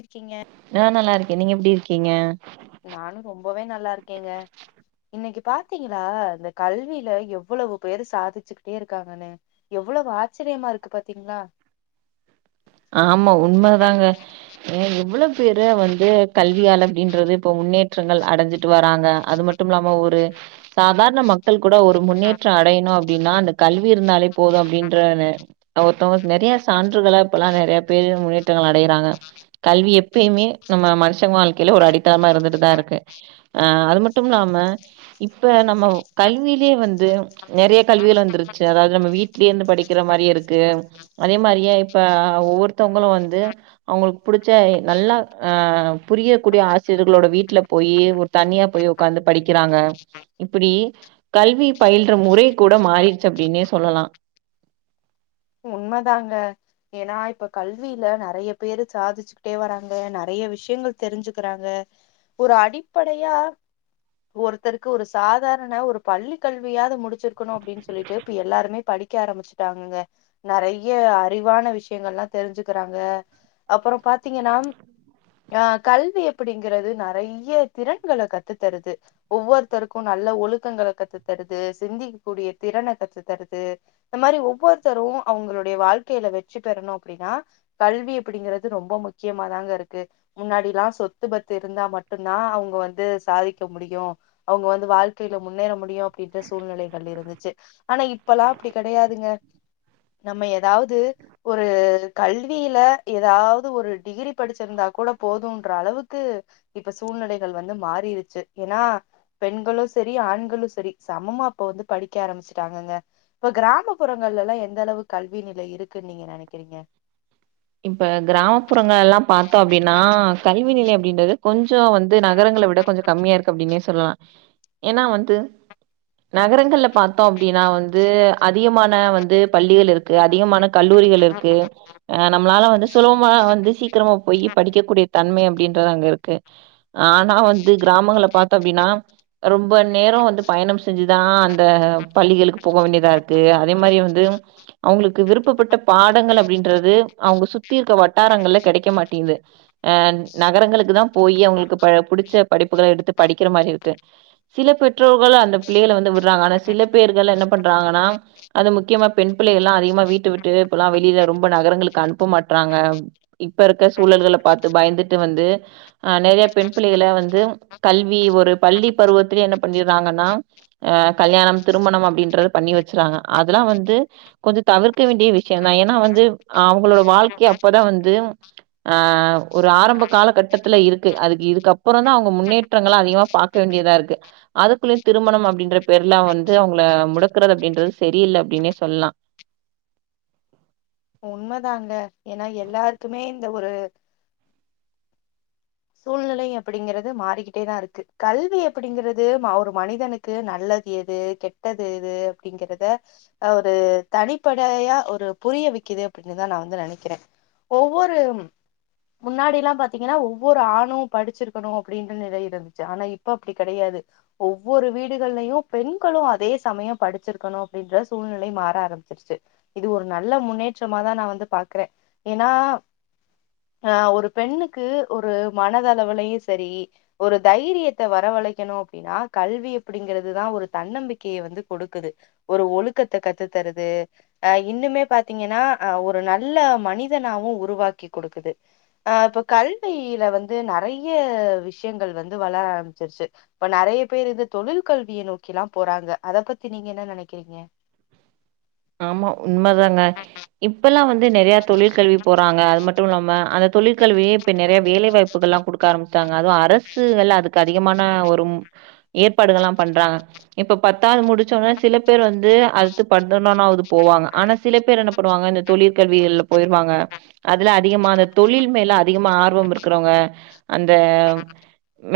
இருக்கிங்க நா நல்லா இருக்கே நீங்க எப்டி இருக்கீங்க நானு ரொம்பவே நல்லாருக்கேங்க இன்னைக்கு பாத்திங்களா இந்த கல்வில எவ்வளவு பேர் சாதிச்சுகிட்டே இருக்காங்கனு எவ்வளவு ஆச்சரியமா இருக்கு பாத்திங்ளா ஆமா உண்மதாங்க ஏ இவ்ள பேர வந்து து கல்வியால அப்டின்றது இப்ப முன்னேற்றங்கள் அடஞ்சிட்டு வராங்க அது மட்டுமில்லாம ஒரு சாதாரண மக் கள் கூட ஒரு முன்னேற்ற அடையணு அப்டினா அந்த கல்வி இருந்தாலே போது அப்டின்ற நெ ஒருத்தவ்ங்க நெறையா சான்று இப்பலா நெறையா பேரு முயற் ற்றங்கள் அடையறாங்க கல்வி எப்பயுமே நம்ம மனுஷங்க வாழ்க்கைல ஒரு அடித்தளமா இருந்துட்டுதா இருக்கு ஆ அது மட்டுமிலாம இப்ப நம்ம கல்விலயே வந்து நெறைய கல்விகள் வந்துருச்சு அதாது நம்ம வீட்லயே இருந்து படிக்கற மாரி இருக்கு அதே மாரியே ப்ப ஒவ்வொருத்தவுங்ளு வந்து அவுங்ளுக்கு புடிச்ச நல்லா அ புரியக்கூடிய ஆசிரியர்களோட வீட்ல போயி ஒரு தனியா போய் உக்காந்து படிக்கிறாங்க இப்பிடி கல்வி பயில்ற முறை கூட மாறிடுச்சு அப்டினே சொல்லலா உண்மதாங்க ஏனா இப்ப கல்வில நறைய பேரு சாதிச்சிகிட்டே வராங்க நறைய விஷயங்கள் தெரிஞ்சுக்றாங்க ஒரு அடிப்படையா ஒருத்தருக்கு ஒரு சாதாரண ஒரு பள்ளி கல்வியாது முடிச் சிருக்கணு அப்டின் சொல்லிட்டு இப்ப எல்லாருமே படிக்க ஆரம்பிச்சுட்டாங்கங்க நெறைய அறிவான விஷ்யங்கள்லா தெரிஞ்சுக்கிறாங்கே அப்புறோ பாத்தீங்கனா ம் ஆ கல்வி எப்பிடிங்கறது நெறைய திறன்கள கத்துத்தருது ஒவ்வொர்த்தருக்கு நல்லே ஒழுக்கங்கள கத்துத்தருது சிந்திக் கூடிய திறனே கத்துத்தருது இந்த மாரி ஒவ்வொர்த்தரூ அவங்களுடைய வாழ்க்கையில வெற்றி பெறணு அப்டின்னா கல்வி அப்டிங்கறது ரொம்ப முக்கியமாதாங்க இருக்கு முன்னாடிலா சொத்து பத்து இருந்தா மட்டுன்தா அவங்க வந்து சாதிக்க முடியு அவங்க வந்து வாழ்க்கையில முன்னேற முடியு அப்டின்ற சூழ்நிலைகள் இருந்துச்சு ஆனா இப்பல்லா அப்டி கெடையாதுங்க நம்ம ஏதாவது ஒரு கல்வியில ஏதாவது ஒரு டிகிரி படிச்சிருந்தா கூட போதுன்ற அளவுக்கு இப்ப சூழ்நிலைகள் வந்து மாறிருச்சு ஏன்னா பெண்களு சரி ஆண்களு சரி சமமா இப்ப வந்து படிக்க ஆரம்பிச்சுட்டாங்கங்க இப்ப கிராமப்புறங்கள்ல எல்லா என் தளவு கல்வி நிலை இருக்குனு நீங்க நெனைக்குறீங்க இப்ப கிராமப்புறங்கள் எல்லா பாத்தோ அப்டின்னா கல்வி நிலையம் அப்டின்றது கொஞ்சொ வந்து நகரங்கள விட கொஞ்சொ கம்மியா இருக்கு அப்டின்னே சொல்லலா ஏனா வந்து நகரங்கள்ல பாத்தோ அப்டின்னா வந்து அதிகமான வந்து பள்ளிகள் இருக்கு அதிகமான கல்லூரிகள் இருக்கு நம்மளால வந்து சுலபமா வந்து சீக்கிரமா போய் படிக்கக்கூடிய தன்மை அப்டின்றது அங்க இருக்கு ஆனா வந்து கிராமங்கள பாத்தோ அப்டின்னா ரொம்ப நேரெ வந்து பயணம் செஞ்சுதா அந்த பள்ளிகளுக்கு போக வேண்டியதா இருக்கு அதே மாரி வந்து அவங்களுக்கு விருப்பப்பட்ட பாடங்கள் அப்டின்றது அவங்க சுத்தி இருக்க வட்டாரங்கள்ல கெடைக்க மாட்டேங்குது அஹ் நகரங்களுக்கு தா போய் அவங்களுக்கு ப புடிச்ச படிப்புகள எடுத்து படிக்கிற மாரி இருக்கு சில பெற்றோர்கள் அந்த பிள்ளைகள வந்து விடுறாங்க ஆனா சில பேர்கள் என்ன பண்றாங்கன்னா அது முக்கியமா பெண் பிள்ளைகள்லா அதிகமா வீட்டு விட்டு இப்பல்லா வெளியில ரொம்ப நகரங்களுக் கனுப்ப மாட்றாங்க இப்ப இருக்க சூழல்கள பாத்து பயந்துட்டு வந்து அஹ் நெறைய பெண் பிள்ளைகள வந்து கல்வி ஒரு பள்ளி பருவத்துலே என்ன பண்ணிடுறாங்கன்னா அ கல்யாணம் திருமணம் அப்டின்றத பண்ணி வெச்சுறாங்க அதெல்லா வந்து கொஞ்சொ தவிர்க்க வேண்டிய விஷயொ தா ஏன்னா வந்து அவங்களோட வாழ்க்கை அப்பதா வந்து ஆ ஒரு ஆரம்ப கால கட்டத்துல இருக்கு அதுக்கு இதுக்குப்புறொ தா அவங்க முன்னேற்றங்கள அதிகமா பாக்க வேண்டியதா இருக்கு அதுக்குள்ளயே திருமணம் அப்டின்ற பேர் எல்லா வந்து அவங்கள முடக்கறது அப்டின்றது செரியில்ல அப்டின்னே சொல்லா உண்மதாங்க ஏன்னா எல்லாருக்குமே இந்த ஒரு சூழ்நிலை அப்டிங்குறது மாறிக்கிட்டேதா இருக்கு கல்வி அப்டிங்குறது ஒரு மனிதனுக்கு நல்லது எது கெட்டது எது அப்டிங்கறத ஒரு தனிப்படையா ஒரு புரிய வைக்குது அப்டின்னுதா நா வந்து நெனைக்கிறே ஒவ்வொரு முன்னாடிலா பாத்தீங்கன்னா ஒவ்வொரு ஆணு படிச்சிருக்கணு அப்டின்ற நிலை இருந்துச்சு ஆனா இப்ப அப்டி கெடையாது ஒவ்வொரு வீடுகள்லயு பெண்களு அதே சமய படிச்சிருக்கணு அப்டின்ற சூழ்நிலை மாற ஆரம்பிச்சிருச்சு இது ஒரு நல்ல முன்னேற்றமாதா நா வந்து பாக்குறே ஏன்னா ஆஹ் ஒரு பெண்ணுக்கு ஒரு மனத லவுலயு சரி ஒரு தைரியத்த வரவழைக்கணு அப்டின்னா கல்வி அப்டிங்கறதுதா ஒரு தன்னம்பிக்கைய வந்து கொடுக்குது ஒரு ஒழுக்கத்த கத்து தருது அ இன்னுமே பாத்தீங்கன்னா அ ஒரு நல்ல மனிதனாவு உருவாக்கி கொடுக்குது அ இப்ப கல்வில வந்து ந றைய விஷயங்கள் வந்து வளர ஆரம்பிச்சிடுச்சு இப்ப நெறைய பேர் இது தொழில் கல்விய நோக்கிலா போறாங்க அத பத்தி நீங்க என்ன நெனைக்கிறீங்க ஆமா உண்ம தாங்க இப்பொல்லா வந்து நெறைய தொழில் கல்வி போறாங்க அது மட்டும இல்லாம அந்த தொழில் கல் வியே இப்ப நெறைய வேலை வாய்ப்புகள்லா கொடுக்க ஆரம்பிச்டாங்க அதுவு அர் ரசுகள் அதுக்கு அதிகமான ஒரு ஏற்பாடுகள்லா பண்றாங்க இப்ப பத்தாவது முடிச்சோன சில பேர் வந்து அடுத்து பட் தர்மமாவுது போவாங்க ஆனா சில பேர் என்ன பண்ணுவாங்க இந்த தொழில் கல்விகள்ல போயிருவாங்க அதுல அதிகமா அந்த தொழில் மேல அதிகமா ஆர்வம் இருக்கிறவங்க அந்த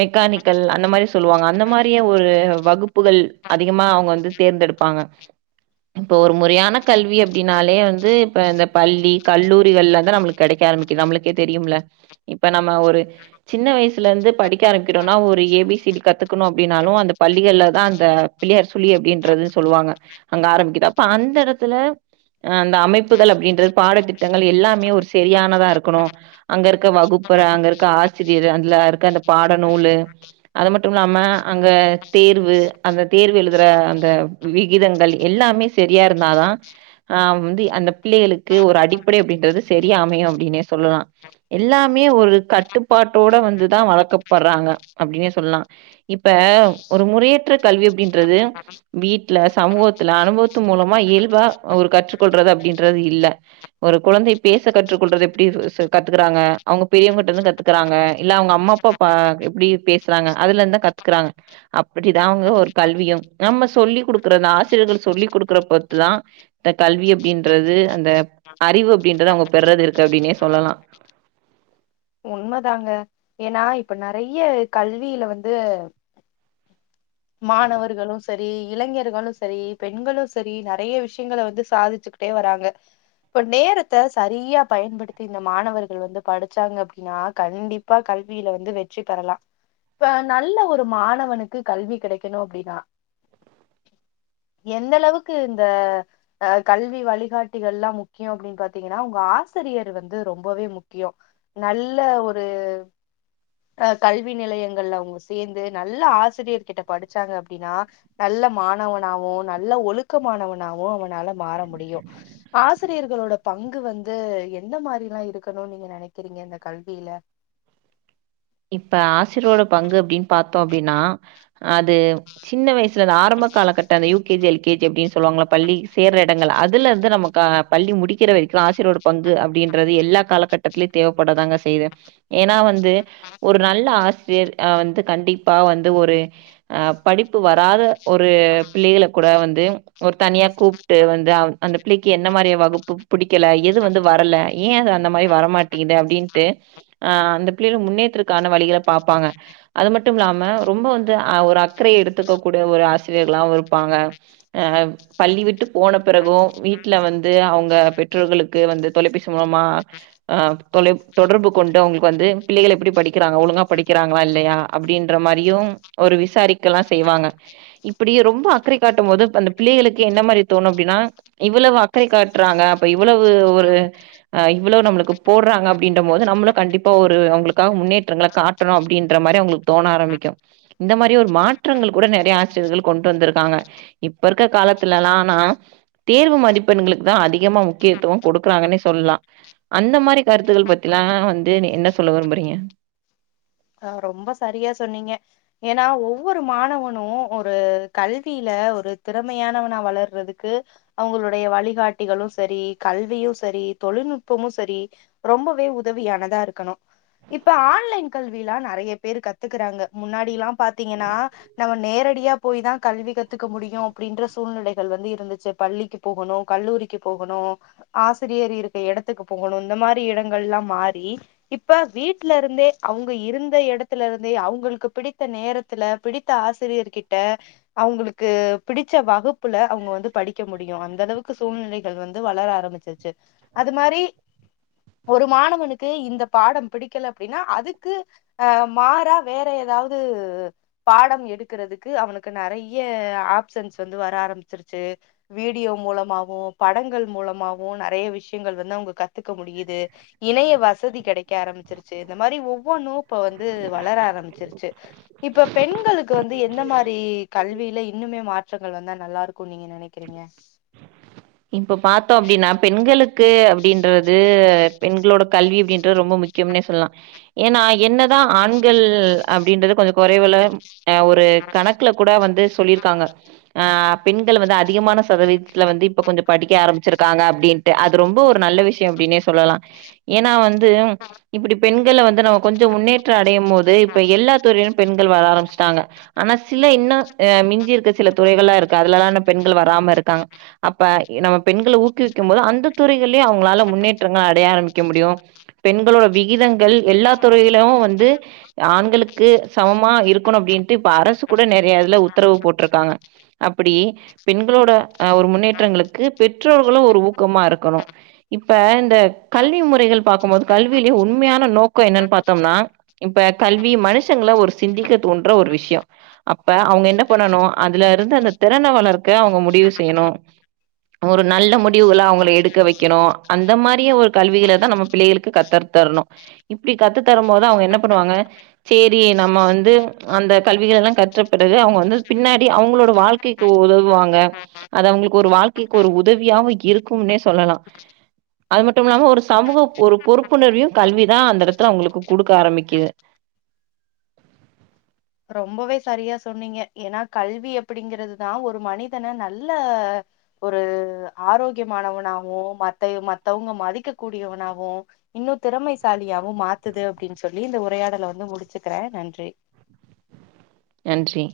மெக்கானிக்கல் அந்த மாரி சொல்லுவாங்க அந்த மாரியே ஒரு வகுப்புகள் அதிகமா அவங்க வந்து தேர்ந்தெடுப்பாங்க இப்ப ஒரு முறையான கல்வி அப்டின்னாலே வந்து இப்ப இந்த பள்ளி கல்லூரிகள்ல தா நம்மளுக்கு கெடைக்க ஆரம்பிக்குது நம்மளுக்கே தெரியும்ல இப்ப நம்ம ஒரு சின்ன வயசுல இருந்து படிக்க ஆரம்பிக்கிறோனா ஒரு ஏ பி சி டி கத்துக்கணு அப்டின்னாலு அந்த பள்ளிகள்ல தா அந்த பிள்ளையார் சுல்லி அப்டின்றதுன்னு சொல்லுவாங்க அங்க ஆரம்பிக்கு து அப்ப அந்த எடத்துல அந்த அமைப்புகள் அப்டின்றது பாடத்திட்டங்கள் எல்லாமே ஒரு செரியானதா இருக்கணு அங்க இருக்க வகுப்பற அங்க இருக்க ஆசிரியர் அதுல இருக்க அந்த பாடநூலு அது மட்டு இல்லாம அங்க தேர்வு அந்த தேர்வு எழுதுற அந்த விகிதங்கள் எல்லாமே செரியா இருந்தாதா ஆஹ் வந்து அந்த பிள்ளைகளுக்கு ஒரு அடிப்படை அப்டின்றது செரியா அமையு அப்டின்னே சொல்லலா எல்லாமே ஒரு கட்டுப்பாட்டோட வந்துதா வளர்க்கப்படுறாங்க அப்டின்னே சொல்லலா இப்ப ஒரு முறையற்ற கல்வி அப்டின்றது வீட்டுல சமூகத்துல அனுபவத் த்து மூலமாக இயல்பா ஒரு கற்றுக்கொள்றது அப்டின்றது இல்ல ஒரு குழந்தை பேச கற்றுக்கொள்றது எப்டி சு கத்துக்குறாங்க அவங்க பெரியவங்கட்ட இருந்து கத்துக்குறாங்க இல்ல அவங்க அம்மா அப்பா பா எப்டி பேசுறாங்க அதுல இருந்து தா கத்துக்கறாங்க அப்டிதா அவங்க ஒரு கல்வியும் நம்ம சொல்லிகுடுக்குற அந்த ஆசிரியர்கள் சொல்லிக்குடு க்குற பொத்துதா இந்த கல்வி அப்டின்றது அந்த அறிவு அப்டின்றது அவங்க பெறது இருக்கு அப்டினே சொல்லலா உண்மதாங்க ஏன்னா இப்ப நெறைய கல்வியில வந்து மாணவர்களு சரி இளைஞர்களு சரி பெண்களு சரி நெறைய விஷயங்கள்ல வந்து சாதிச்சுக்கிட்டே வராங்க இப்ப நேரத்த சரியா பயன்படுத்தி இந்த மாணவர்கள் வந்து படிச்சாங்க அப்டின்னா கண்டிப்பா கல்வியில வந்து வெற்றி பெறலா இப்ப நல்ல ஒரு மாணவனுக்கு கல்வி கெடைக்கணு அப்டின்னா எந்த அளவுக்கு இந்த அஹ் கல்வி வழிகாட்டிகள்லா முக்கியொ அப்டின்னு பாத்தீங்கன்னா உங்க ஆசிரியர் வந்து ரொம்பவே முக்கியொ நல்ல ஒரு அஹ் கல்வி நிலையங்கள்ல அவங்க சேந்து நல்ல ஆசிரியர் கிட்ட படிச்சாங்க அப்டின்னா நல்ல மாணவனாவு நல்ல ஒழுக்கமானவனாவு அவனால மாற முடியு ஆசிரியர்களோட பங்கு வந்து எந்த மாரிலா இருக்கணு நீங்க நெனைக்கிறீங்க இந்த கல்வில இப்ப ஆசியரோட பங்கு அப்டின்னு பாத்தோ அப்டின்னா அது சின்ன வய சுல அந்த ஆரம்ப காலகட்ட அந்த U K G L K G அப்படின்னு சொல்லுவாங்கள்ல பள்ளி சேர்ற இடங்கள் அது அதுல இருந்து நமக்கு ஆஹ் பள்ளி முடிக்கிற வரைக்கு ஆசிரொட பங்கு அப்டின்றது எல்லா காலகட்டத்திலயு தேவப்படாதாங்க செய்து ஏன்னா வந்து ஒரு நல்ல ஆசிரியர் அஹ் வந்து கண்டிப்பா வந்து ஒரு அஹ் படிப்பு வராத ஒரு பிள்ளைகள கூட வந்து ஒரு தனியா ஒரு கூப்ட்டு வந்து அவ் அந்த பிள்ளைக்கு என்ன மாரி வகுப்பு பிடிக்கல எது வந்து வரல ஏ அது அந்த மாரி வரமாட்டேங்குது அப்டின்ட்டு அஹ் அந்த பிள்ளையொட முன்னேற்றத் க்கான வழிகள பாப்பாங்க அது மட்டும் இல்லாம ரொம்ப வந்து அ ஒரு அக்கறைய எடுத்துக்க கூடிய ஒரு ஆசிரியர்களாவு இருப்பாங்க அ பள்ளி விட்டு போன பிறகு வீட்டுல வந்து அவங்க பெற்றோர்களுக்கு வந்து தொலைபேசி மூலமா அஹ் தொலை தொடர்பு கொண்டு அவங்களுக்கு வந்து பிள்ளைகள் எப்டி படி க்குறாங்க ஒழுங்கா படிக்கிறாங்களா இல்லையா அப்டின்ற மாரியு ஒரு விசாரிக்கல்லா செய்வாங்க இப்டி ரொம்ப அக்கறை காட்டும் போது அந்தப் பிள்ளைகளுக்கு என்ன மாரி தோணு அப்டின்னா இவ்வளவு அக்கறை காட்டுறாங்க அப்ப இவ்வளவு ஒரு அ இவ்வளோ நம்மளுக்கு போடுறாங்க அப்டின்ற போது நம்மளொ கண்டிப்பா ஒரு அவங்களுக்காக முன்னே ற்றங்கள காட்டணு அப்டின்ற மாரி அவங்களுக்கு தோண ஆரம்பக்கு இந்த மாரி ஒரு மாற்றங்கள் கூட நெறைய ஆசிரியர்கள் கொண்டு வந்திருக்காங்க இப்ப இருக்க காலத்துல எல்லா அனா தேர்வு மதிப்பெண்களுக்கு தா அதிகமா முக்கியத்துவ கொடுக்குறாங்கன்னே சொல்லலா அந்த மாரி கருத்துக்கள் பத்திலா வந்து ன் என்ன சொல்ல விரும்புறீங்க ஆஹ் ரொம்ப சரியா சொன்னீங்க ஏன்னா ஒவ்வொரு மாணவனு ஒரு கல்வியில ஒரு திறமையானவனா வளர்றதுக்கு அவங்களுடைய வழிகாட்டிகளு சரி கல்வியு சரி தொழில்நுட்பமு சரி ரொம்பவே உதவியானதா இருக்கணு இப்ப ஆன்லைன் கல்விலா நெறைய பேர் கத்துக்குறாங்க முன்னாடில்லா பாத்தீங்கன்னா நம்ம நேரடியா போய தா கல்வி கத்துக்க முடியு அப்டின்ற சூழ்நிலைகள் வந்து இருந்துச்சு பள்ளிக்கு போகணு கல்லூரிக்கு போகணு ஆசிரியர் இருக்க இடத்துக்கு போகணு இந்த மாரி இடங்கள் எல்லா மாறி இப்ப வீட்டுல இருந்தே அவங்க இருந்த எடத்துல இருந்தே அவங்களுக்கு பிடித்த நேரத்துல பிடித்த ஆசிரியர் கிட்ட அவங்களுக்கு பிடிச்ச வகுப்புல அவங்க வந்து படிக்க முடியு அந்த அளவுக்கு சூழ்நிலைகள் வந்து வளர ஆரம்பிச்சிருச்சு அது மாரி ஒரு மாணவனுக்கு இந்த பாடம் பிடிக்கல அப்டின்னா அது க்கு அஹ் மாறா வேற ஏதாவது பாடம் எடுக்குறதுக்கு அவனுக்கு நெறைய ஆப்ஷன்ஸ் வந்து வர ஆரம்பிச்சிருச்சு வீடியோ மூலமாவும் படங்கள் மூலமாவும் நெறைய விஷயங்கள் வந்து அவுங்க க கத்துக்க முடியுது இணைய வசதி கெடக்க ஆரம்பிச்சிருச்சு இந்த மாதிரி ஒ [unintelligible] இப்ப வந்து வளர ஆரம்பிச்சிருச்சு இப்ப பெண்களுக் ளுக்கு வந்து எந்த மாரி கல்வில இன்னுமே மாற்றங்கள் வந்தா நல்லாருக்குனு நீங்க நெனைக்கிறீங்க இப்ப பாத்தோ அப்டின்னா பெண்களுக்கு அப்டின்றது பெண்களோட கல்வி அப்டின் டு ரொம்ப முக்கியம்னே சொல்லாம் ஏன்னா என்னதான் ஆண்கள் அப்டின்றது கொஞ்சோ கொறைவுல அஹ் ஒரு கணக்குல கூட வந்து சொல்லிருக்காங்க ஆஹ் பெண்கள் வந்து அதிகமான சதவீதத்துல வந்து இப் ப கொஞ்சோ படிக்க ஆரம்பிச்சிருக்காங்க அப்டின்ட்டு அது ரொம்ப ஒரு நல்ல விஷயம் அப்டின்னே சொல்லலாம் ஏன்னா வந்து இப்டி பெண்கள வந்து நம்ம கொஞ்சோ முன்னேற் ய்யும்போது இப்ப எல்லாத் துறையிலும் பெண் கள் வர ஆரம்பிச்சிட்டாங்க ஆனா சில இன்னு ஆஹ் மிஞ்சி இருக்க சில துறைகளாம் இருக்கு அதுலல்லாம் பெண்கள் வராம இருக்காங்க அப்ப நம்ம பெண்கள ஊக்குவிக்கும் போது அந்த துறைகளையும் அவங்களால முன்னேற்றங்கள அடைய ஆரம்பிக்க முடியும் பெண்களோட விகிதங்கள் எல்லா துறையிலும் வந்து ஆண்களுக்கு சமமா இருக்கணும் அப்டின்ட்டு இப்ப அரசு கூட நெறைய இதுல உத்தரவு போட்ருக்காங்க அப்பிடி பெண்களோட ஒரு முன்னே ற்றங்களுக்கு பெற்றோர்களும் ஒரு ஊக்கமா இருக்கணும் இப்ப இந்த கல்வி முறைகள் பாக்கும்போது கல்விலயே உண்மையான நோக்கம் என்னன்னு பாத்தோம்னா இப்ப கல்வி மனுஷங்கள ஒரு சிந்திக்க தோன்ற ஒரு விஷ்யோ அப்ப அவுங்க என்ன பண்ணணும் அதுல இருந்து அந்த திறன வளர்க்க அவுங்க முடிவு செய்யணும் ஒரு நல்ல முடிவுகள அவுங்கள எடுக்க வைக்கணும் அந்த மாரியு ஒரு கல்விகளை தான் நம்ம பிள்ளைகளுக்கு கத்த தரணும் இப்டி கத்து தரும் போது அவுங்க என்ன பண்ணுவாங்க சேரி நம்ம வந்து அந்த கல்விகள எல்லாம் கற்றப்பிறகு அவுங்க வந்து பின்னாடி அவுங்களோட வாழ்க்கைக்கு உதவுவாங்க அது அவுங்களுக்கு ஒரு வாழ் க்கைக்கு ஒரு உதவியாவு இருக்கும்னே சொல்லலாம் அது மட்டும் இல்லாம ஒரு சமூக ஒரு பொறுப்புணர்வையும் கல்விதான் அந்த இடத்துல அவுங்களுக்கு குடுக்க ஆரம்பிக்குது ரொம்பவே சரியா சொன்னீங்க ஏன்னா கல்வி அப்டிங்கிறதுதான் ஒரு மனிதன நல்ல ஒரு ஆரோக்கியமானவனாவும் மத்த மத்தவுங்க மதிக்க கூடியவனாவும் இன்னும் திறமைசாலியாவும் மாத்துது அப்டின்னு சொல்லி இந்த உரையாடல வந்து முடிச்சுக்கிறேன் நன்றி. நன்றி.